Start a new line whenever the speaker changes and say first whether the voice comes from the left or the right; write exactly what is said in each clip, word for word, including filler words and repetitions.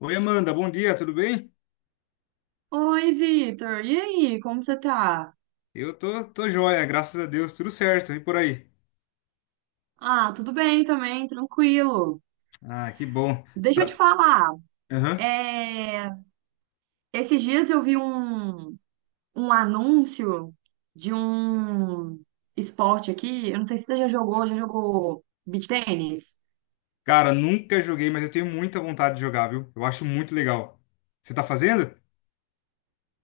left: Oi, Amanda, bom dia, tudo bem?
right: Oi, Vitor. E aí, como você tá?
left: Eu tô, tô joia, graças a Deus, tudo certo, e por aí?
right: Ah, tudo bem também, tranquilo.
left: Ah, que bom.
right: Deixa eu te
left: Tá-
right: falar.
left: Aham.
right: é, Esses dias eu vi um, um anúncio de um esporte aqui. Eu não sei se você já jogou, já jogou beach tênis?
left: Cara, nunca joguei, mas eu tenho muita vontade de jogar, viu? Eu acho muito legal. Você tá fazendo?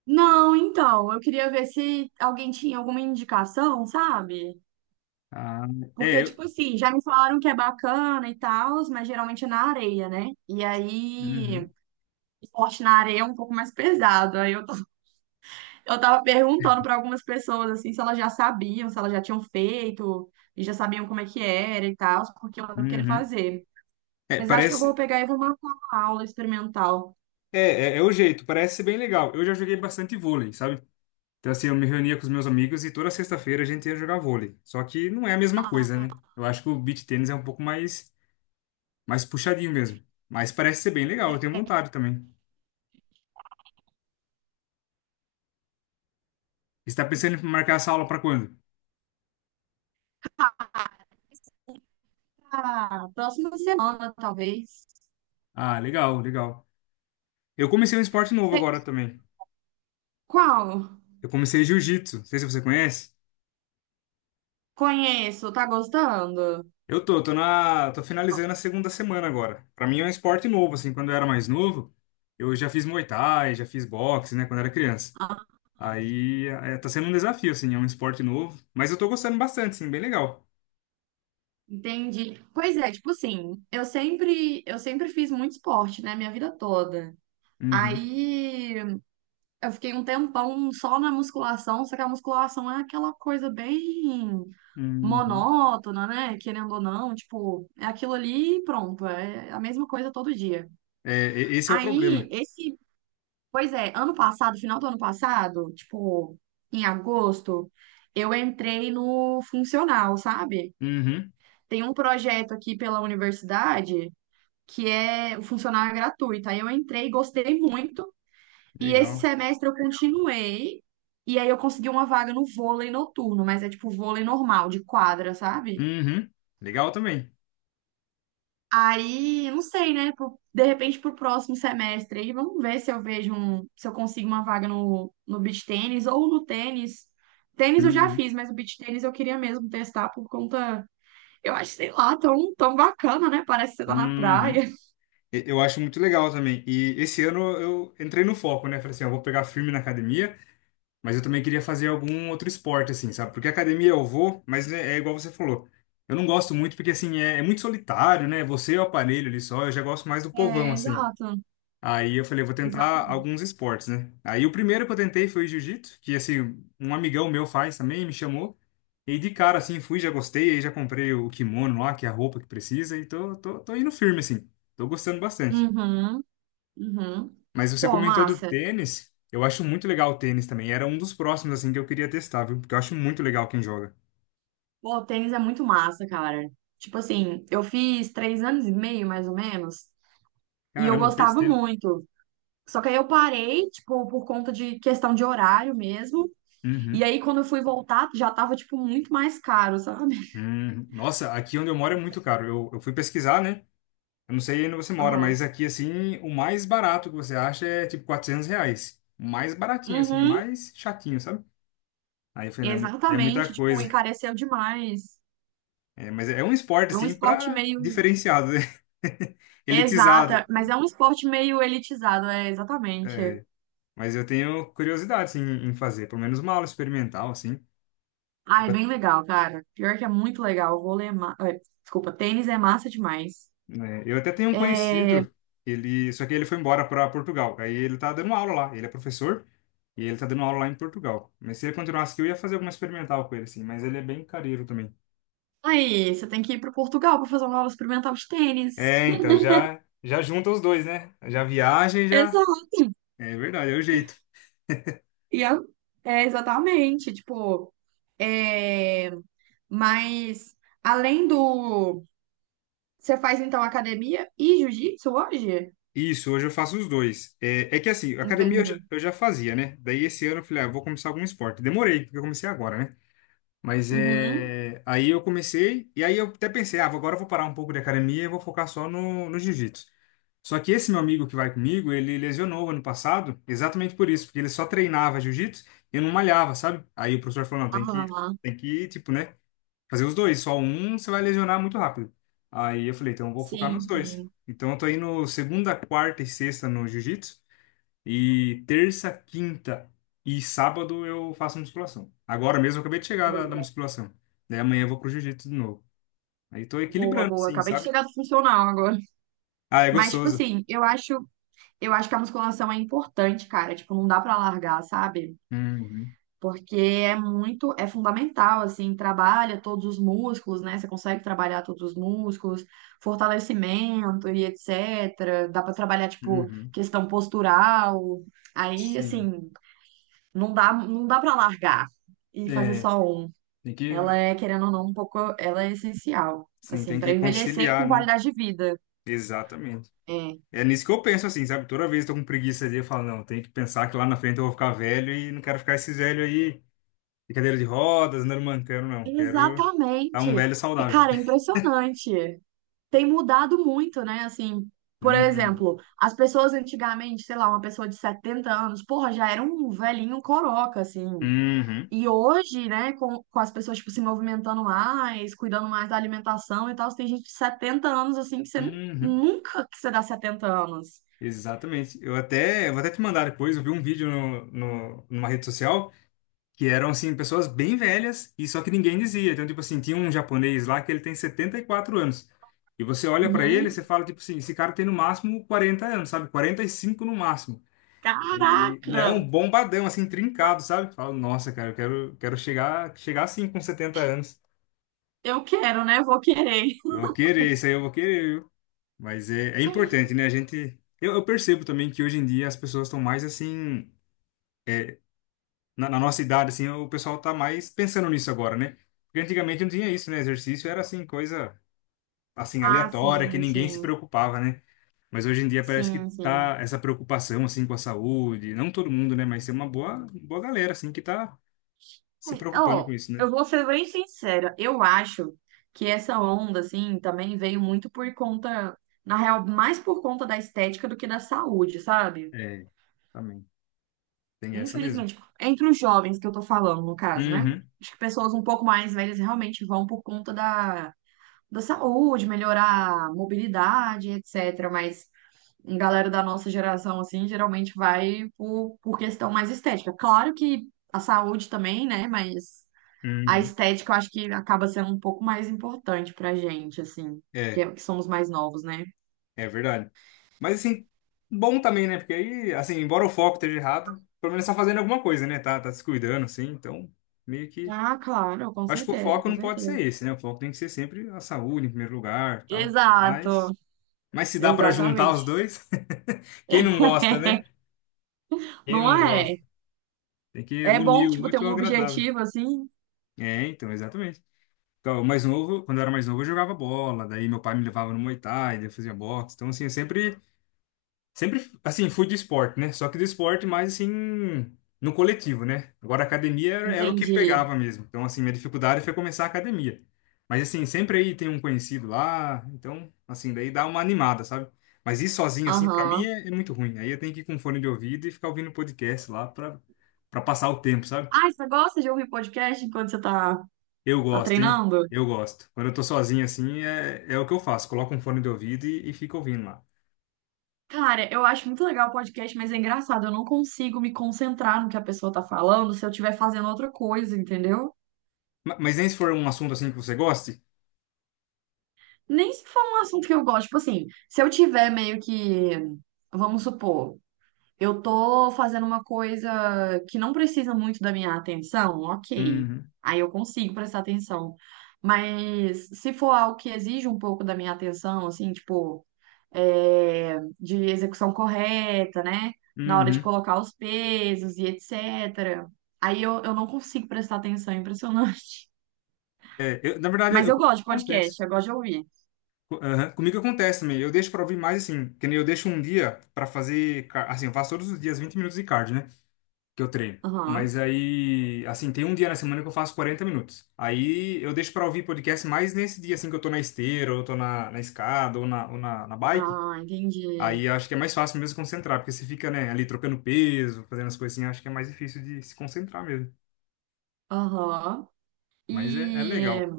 right: Não, então, eu queria ver se alguém tinha alguma indicação, sabe?
left: Ah,
right: Porque,
left: é. eu-
right: tipo assim, já me falaram que é bacana e tal, mas geralmente é na areia, né? E aí,
left: Uhum,
right: esporte na areia é um pouco mais pesado. Aí eu tô Eu tava perguntando pra algumas pessoas assim se elas já sabiam, se elas já tinham feito e já sabiam como é que era e tal, porque eu tava querendo
left: uhum.
right: fazer.
left: É,
right: Mas acho que eu vou
left: parece.
right: pegar e vou marcar uma aula experimental.
left: É, é, é o jeito, parece ser bem legal. Eu já joguei bastante vôlei, sabe? Então, assim, eu me reunia com os meus amigos e toda sexta-feira a gente ia jogar vôlei. Só que não é a mesma coisa, né? Eu acho que o beach tennis é um pouco mais, mais puxadinho mesmo. Mas parece ser bem legal, eu tenho vontade também. Você está pensando em marcar essa aula para quando?
right: Ah, próxima semana, talvez.
left: Ah, legal, legal. Eu comecei um esporte novo
right: Sei-
left: agora também.
right: Qual?
left: Eu comecei jiu-jitsu. Não sei se você conhece.
right: Conheço, tá gostando?
left: Eu tô, tô na, tô finalizando a segunda semana agora. Para mim é um esporte novo, assim, quando eu era mais novo, eu já fiz Muay Thai, já fiz boxe, né, quando eu era criança.
right: Ah,
left: Aí é, tá sendo um desafio, assim, é um esporte novo, mas eu tô gostando bastante, assim, bem legal.
right: entendi. Pois é, tipo assim, eu sempre, eu sempre fiz muito esporte, né, minha vida toda.
left: Uhum,
right: Aí eu fiquei um tempão só na musculação, só que a musculação é aquela coisa bem
left: uhum.
right: monótona, né? Querendo ou não, tipo, é aquilo ali e pronto, é a mesma coisa todo dia.
left: É, e- esse é o problema.
right: Aí, esse, pois é, ano passado, final do ano passado, tipo, em agosto, eu entrei no funcional, sabe?
left: Uhum,
right: Tem um projeto aqui pela universidade que é o funcional é gratuito. Aí eu entrei, gostei muito, e esse
left: legal.
right: semestre eu continuei. E aí eu consegui uma vaga no vôlei noturno, mas é tipo vôlei normal, de quadra, sabe?
left: Uhum, legal também.
right: Aí, não sei, né? pro- De repente, pro próximo semestre aí, vamos ver se eu vejo um, se eu consigo uma vaga no, no beach tênis ou no tênis. Tênis eu já
left: Uhum,
right: fiz, mas o beach tênis eu queria mesmo testar por conta, eu acho, sei lá, tão, tão bacana, né? Parece que você tá na
left: uhum.
right: praia.
left: E- Eu acho muito legal também. E esse ano eu entrei no foco, né? Falei assim, eu vou pegar firme na academia, mas eu também queria fazer algum outro esporte, assim, sabe? Porque academia eu vou, mas é, é igual você falou. Eu não gosto muito porque, assim, é, é muito solitário, né? Você e o aparelho ali só, eu já gosto mais do povão,
right: É,
left: assim.
right: exato,
left: Aí eu falei, eu vou tentar
right: exatamente.
left: alguns esportes, né? Aí o primeiro que eu tentei foi o jiu-jitsu, que, assim, um amigão meu faz também, me chamou. E de cara, assim, fui, já gostei, aí já comprei o kimono lá, que é a roupa que precisa, e tô, tô, tô indo firme, assim. Tô gostando bastante.
right: Uhum, uhum.
left: Mas você
right: Pô,
left: comentou do
right: massa.
left: tênis. Eu acho muito legal o tênis também. Era um dos próximos, assim, que eu queria testar, viu? Porque eu acho muito legal quem joga.
right: Pô, o tênis é muito massa, cara. Tipo assim, eu fiz três anos e meio, mais ou menos, e eu
left: Caramba, fez
right: gostava
left: tempo.
right: muito. Só que aí eu parei, tipo, por conta de questão de horário mesmo. E
left: Uhum.
right: aí, quando eu fui voltar, já tava, tipo, muito mais caro, sabe?
left: Uhum. Nossa, aqui onde eu moro é muito caro. Eu, eu fui pesquisar, né? Eu não sei onde você mora,
right: Aham.
left: mas aqui, assim, o mais barato que você acha é tipo quatrocentos reais. O mais baratinho, assim, o
right: Uhum,
left: mais chatinho, sabe? Aí eu falei, não, é mu- é muita
right: exatamente. Tipo,
left: coisa.
right: encareceu demais.
left: É, mas é um esporte,
right: É um
left: assim,
right: esporte
left: pra
right: meio.
left: diferenciado, né?
right: Exata,
left: Elitizado.
right: mas é um esporte meio elitizado, é, exatamente.
left: É. Mas eu tenho curiosidade, assim, em em fazer, pelo menos uma aula experimental, assim.
right: Ah, é
left: Eu,
right: bem legal, cara. Pior que é muito legal. Vôlei é ma... eh, Desculpa, tênis é massa demais.
left: né, eu até tenho um
right: É,
left: conhecido, ele, só que ele foi embora para Portugal. Aí ele tá dando aula lá, ele é professor e ele tá dando aula lá em Portugal. Mas se ele continuasse aqui, eu ia fazer alguma experimental com ele, assim, mas ele é bem careiro também.
right: Aí, você tem que ir pro Portugal pra fazer uma aula experimental de tênis.
left: É, então, já, já junta os dois, né? Já viaja e já...
right: Exato.
left: É verdade, é o jeito.
right: E a- é, exatamente, tipo, é, mas além do. Você faz então academia e jiu-jitsu hoje?
left: Isso, hoje eu faço os dois. É, é que assim, academia eu
right: Entendi.
left: já, eu já fazia, né? Daí esse ano eu falei, ah, eu vou começar algum esporte. Demorei, porque eu comecei agora, né? Mas
right: Uhum.
left: é. Aí eu comecei, e aí eu até pensei, ah, vou- agora eu vou parar um pouco de academia e vou focar só no, no jiu-jitsu. Só que esse meu amigo que vai comigo, ele lesionou ano passado, exatamente por isso, porque ele só treinava jiu-jitsu e não malhava, sabe? Aí o professor falou, não, tem que,
right: Ah,
left: tem que, tipo, né, fazer os dois, só um você vai lesionar muito rápido. Aí eu falei, então eu vou focar nos
right: sim,
left: dois.
right: sim.
left: Então eu tô indo segunda, quarta e sexta no jiu-jitsu e terça, quinta e sábado eu faço musculação. Agora mesmo eu acabei de chegar da, da
right: Boa,
left: musculação. Daí amanhã eu vou pro jiu-jitsu de novo. Aí tô
right: boa,
left: equilibrando,
right: boa.
left: assim,
right: Acabei de
left: sabe?
right: chegar do funcional agora.
left: Ah, é
right: Mas, tipo
left: gostoso.
right: assim, eu acho, eu acho que a musculação é importante, cara. Tipo, não dá pra largar, sabe?
left: Uhum,
right: Porque é muito, é fundamental, assim, trabalha todos os músculos, né? Você consegue trabalhar todos os músculos, fortalecimento e etcétera. Dá para trabalhar, tipo,
left: uhum.
right: questão postural. Aí,
left: Sim.
right: assim, não dá, não dá para largar e fazer
left: É,
right: só um.
left: tem que,
right: Ela é, querendo ou não, um pouco, ela é essencial,
left: sim,
right: assim,
left: tem
right: para
left: que
right: envelhecer com
left: conciliar, né?
right: qualidade de vida.
left: Exatamente.
right: É.
left: É nisso que eu penso, assim, sabe? Toda vez que eu tô com preguiça ali, eu falo, não, tem que pensar que lá na frente eu vou ficar velho e não quero ficar esses velho aí de cadeira de rodas, andando mancando, não. Quero estar um
right: Exatamente.
left: velho
right: E,
left: saudável.
right: cara, é impressionante. Tem mudado muito, né? Assim, por
left: Uhum.
right: exemplo, as pessoas antigamente, sei lá, uma pessoa de setenta anos, porra, já era um velhinho coroca, assim.
left: Uhum.
right: E hoje, né, com, com as pessoas, tipo, se movimentando mais, cuidando mais da alimentação e tal, tem gente de setenta anos, assim, que você nu-
left: Uhum,
right: nunca que você dá setenta anos.
left: exatamente. Eu até, eu vou até te mandar depois. Eu vi um vídeo no, no- numa rede social que eram, assim, pessoas bem velhas e só que ninguém dizia. Então, tipo assim, tinha um japonês lá que ele tem setenta e quatro anos. E você olha pra ele e
right: Uhum.
left: você fala, tipo assim, esse cara tem no máximo quarenta anos, sabe? Quarenta e cinco no máximo.
right: Caraca!
left: E não, bombadão, assim, trincado, sabe? Fala, nossa, cara, eu quero, quero chegar, chegar assim com setenta anos.
right: Eu quero, né? Vou querer.
left: Vou querer, isso aí eu vou querer. Mas é, é importante, né? A gente. Eu, eu percebo também que hoje em dia as pessoas estão mais assim. Na, na nossa idade, assim, o pessoal tá mais pensando nisso agora, né? Porque antigamente não tinha isso, né? Exercício era assim, coisa assim,
right: Ah,
left: aleatória, que
right: sim,
left: ninguém se
right: sim.
left: preocupava, né? Mas hoje em dia parece que
right: Sim, sim.
left: tá essa preocupação, assim, com a saúde. Não todo mundo, né? Mas tem uma boa, boa galera, assim, que tá se
right: É,
left: preocupando
right: ó,
left: com isso, né?
right: eu vou ser bem sincera, eu acho que essa onda, assim, também veio muito por conta, na real, mais por conta da estética do que da saúde, sabe?
left: É, também. Tem essa mesmo.
right: Infelizmente, entre os jovens que eu tô falando, no caso, né?
left: Uhum,
right: Acho que pessoas um pouco mais velhas realmente vão por conta da, da saúde, melhorar a mobilidade, etcétera. Mas a galera da nossa geração, assim, geralmente vai por, por questão mais estética. Claro que a saúde também, né? Mas. A
left: uhum.
right: estética eu acho que acaba sendo um pouco mais importante pra gente, assim, que,
left: É.
right: é- que somos mais novos, né?
left: É verdade. Mas assim, bom também, né? Porque aí, assim, embora o foco esteja errado, pelo menos tá fazendo alguma coisa, né? Tá, tá se cuidando, assim, então meio que.
right: Ah, claro, com
left: Acho que o
right: certeza,
left: foco
right: com
left: não pode ser
right: certeza.
left: esse, né? O foco tem que ser sempre a saúde em primeiro lugar, tal.
right: Exato,
left: Mas, mas se dá pra juntar os
right: exatamente.
left: dois, quem não gosta, né? Quem
right: Não
left: não gosta?
right: é?
left: Tem que
right: É bom,
left: unir o
right: tipo, ter
left: útil
right: um
left: ao agradável.
right: objetivo, assim.
left: É, então, exatamente. Então, o mais novo, quando eu era mais novo, eu jogava bola, daí meu pai me levava no Muay Thai, daí eu fazia boxe. Então, assim, eu sempre Sempre, assim, fui do esporte, né? Só que do esporte mais, assim, no coletivo, né? Agora, a academia era, era o que
right: Entendi.
left: pegava mesmo. Então, assim, minha dificuldade foi começar a academia. Mas, assim, sempre aí tem um conhecido lá. Então, assim, daí dá uma animada, sabe? Mas ir sozinho, assim, pra mim
right: Aham.
left: é, é muito ruim. Aí eu tenho que ir com fone de ouvido e ficar ouvindo podcast lá pra, pra passar o tempo, sabe?
right: Ah, você gosta de ouvir podcast enquanto você tá,
left: Eu
right: tá
left: gosto, hein?
right: treinando?
left: Eu gosto. Quando eu tô sozinho, assim, é, é o que eu faço. Coloco um fone de ouvido e, e fico ouvindo lá.
right: Cara, eu acho muito legal o podcast, mas é engraçado, eu não consigo me concentrar no que a pessoa tá falando se eu estiver fazendo outra coisa, entendeu?
left: Ma- Mas nem se for um assunto, assim, que você goste.
right: Nem se for um assunto que eu gosto, tipo assim, se eu tiver meio que, vamos supor, eu tô fazendo uma coisa que não precisa muito da minha atenção, ok.
left: Uhum.
right: Aí eu consigo prestar atenção. Mas se for algo que exige um pouco da minha atenção, assim, tipo, é, de execução correta, né? Na hora de
left: Uhum.
right: colocar os pesos e etcétera. Aí eu, eu não consigo prestar atenção, é impressionante.
left: É, eu- na verdade,
right: Mas
left: eu,
right: eu gosto de
left: acontece.
right: podcast, eu gosto de ouvir.
left: Co- aham, Comigo acontece também. Eu deixo pra ouvir mais assim, que nem eu deixo um dia pra fazer, ca- assim, eu faço todos os dias vinte minutos de cardio, né, que eu treino.
right: Aham.
left: Mas aí, assim, tem um dia na semana que eu faço quarenta minutos. Aí eu deixo pra ouvir podcast mais nesse dia assim que eu tô na esteira, ou eu tô na, na escada, ou na, ou na, na bike.
right: Ah, entendi.
left: Aí eu acho que é mais fácil mesmo concentrar, porque você fica, né, ali trocando peso, fazendo as coisinhas, acho que é mais difícil de se concentrar mesmo.
right: Aham.
left: Mas é, é
right: E,
left: legal.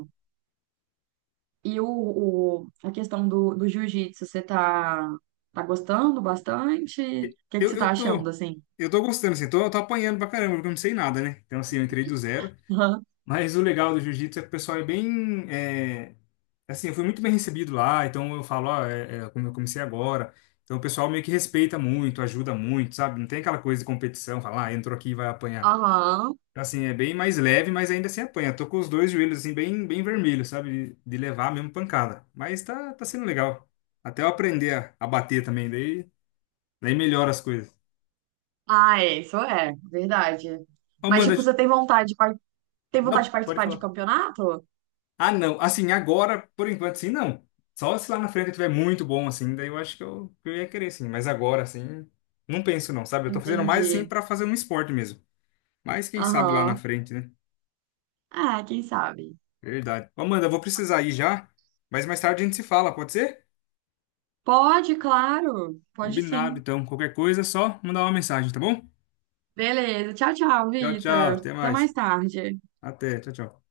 right: e o, o- a questão do, do jiu-jitsu, você tá, tá gostando bastante? O que que
left: Eu,
right: você tá
left: eu
right: achando,
left: tô,
right: assim?
left: eu tô gostando, assim, tô, eu tô apanhando pra caramba, porque eu não sei nada, né? Então, assim, eu entrei do zero.
right: Aham.
left: Mas o legal do jiu-jitsu é que o pessoal é bem, é, assim, eu fui muito bem recebido lá, então eu falo, ó, é, é, como eu comecei agora. Então o pessoal meio que respeita muito, ajuda muito, sabe? Não tem aquela coisa de competição, falar, ah, entrou aqui e vai apanhar.
right: Aham.
left: Então, assim, é bem mais leve, mas ainda assim apanha. Tô com os dois joelhos, assim, bem, bem vermelhos, sabe? De, de levar mesmo pancada. Mas tá, tá sendo legal. Até eu aprender a, a bater também, daí, daí melhora as coisas.
right: Ah, é, isso é, verdade. Mas,
left: Amanda,
right: tipo, você tem vontade de, par- tem vontade
left: Não,
right: de
left: pode
right: participar de
left: falar.
right: campeonato?
left: Ah, não. Assim, agora, por enquanto, sim, não. Só se lá na frente eu tiver muito bom, assim, daí eu acho que eu, que eu ia querer, sim. Mas agora, assim, não penso, não, sabe? Eu tô fazendo mais, assim,
right: Entendi.
left: pra fazer um esporte mesmo. Mas quem sabe lá na
right: Aham.
left: frente, né?
right: Ah, quem sabe?
left: Verdade. Ô, Amanda, eu vou precisar ir já, mas mais tarde a gente se fala, pode ser?
right: Pode, claro. Pode
left: Combinado,
right: sim.
left: então. Qualquer coisa, é só mandar uma mensagem, tá bom?
right: Beleza. Tchau, tchau,
left: Tchau, tchau.
right: Vitor.
left: Até
right: Até
left: mais.
right: mais tarde.
left: Até. Tchau, tchau.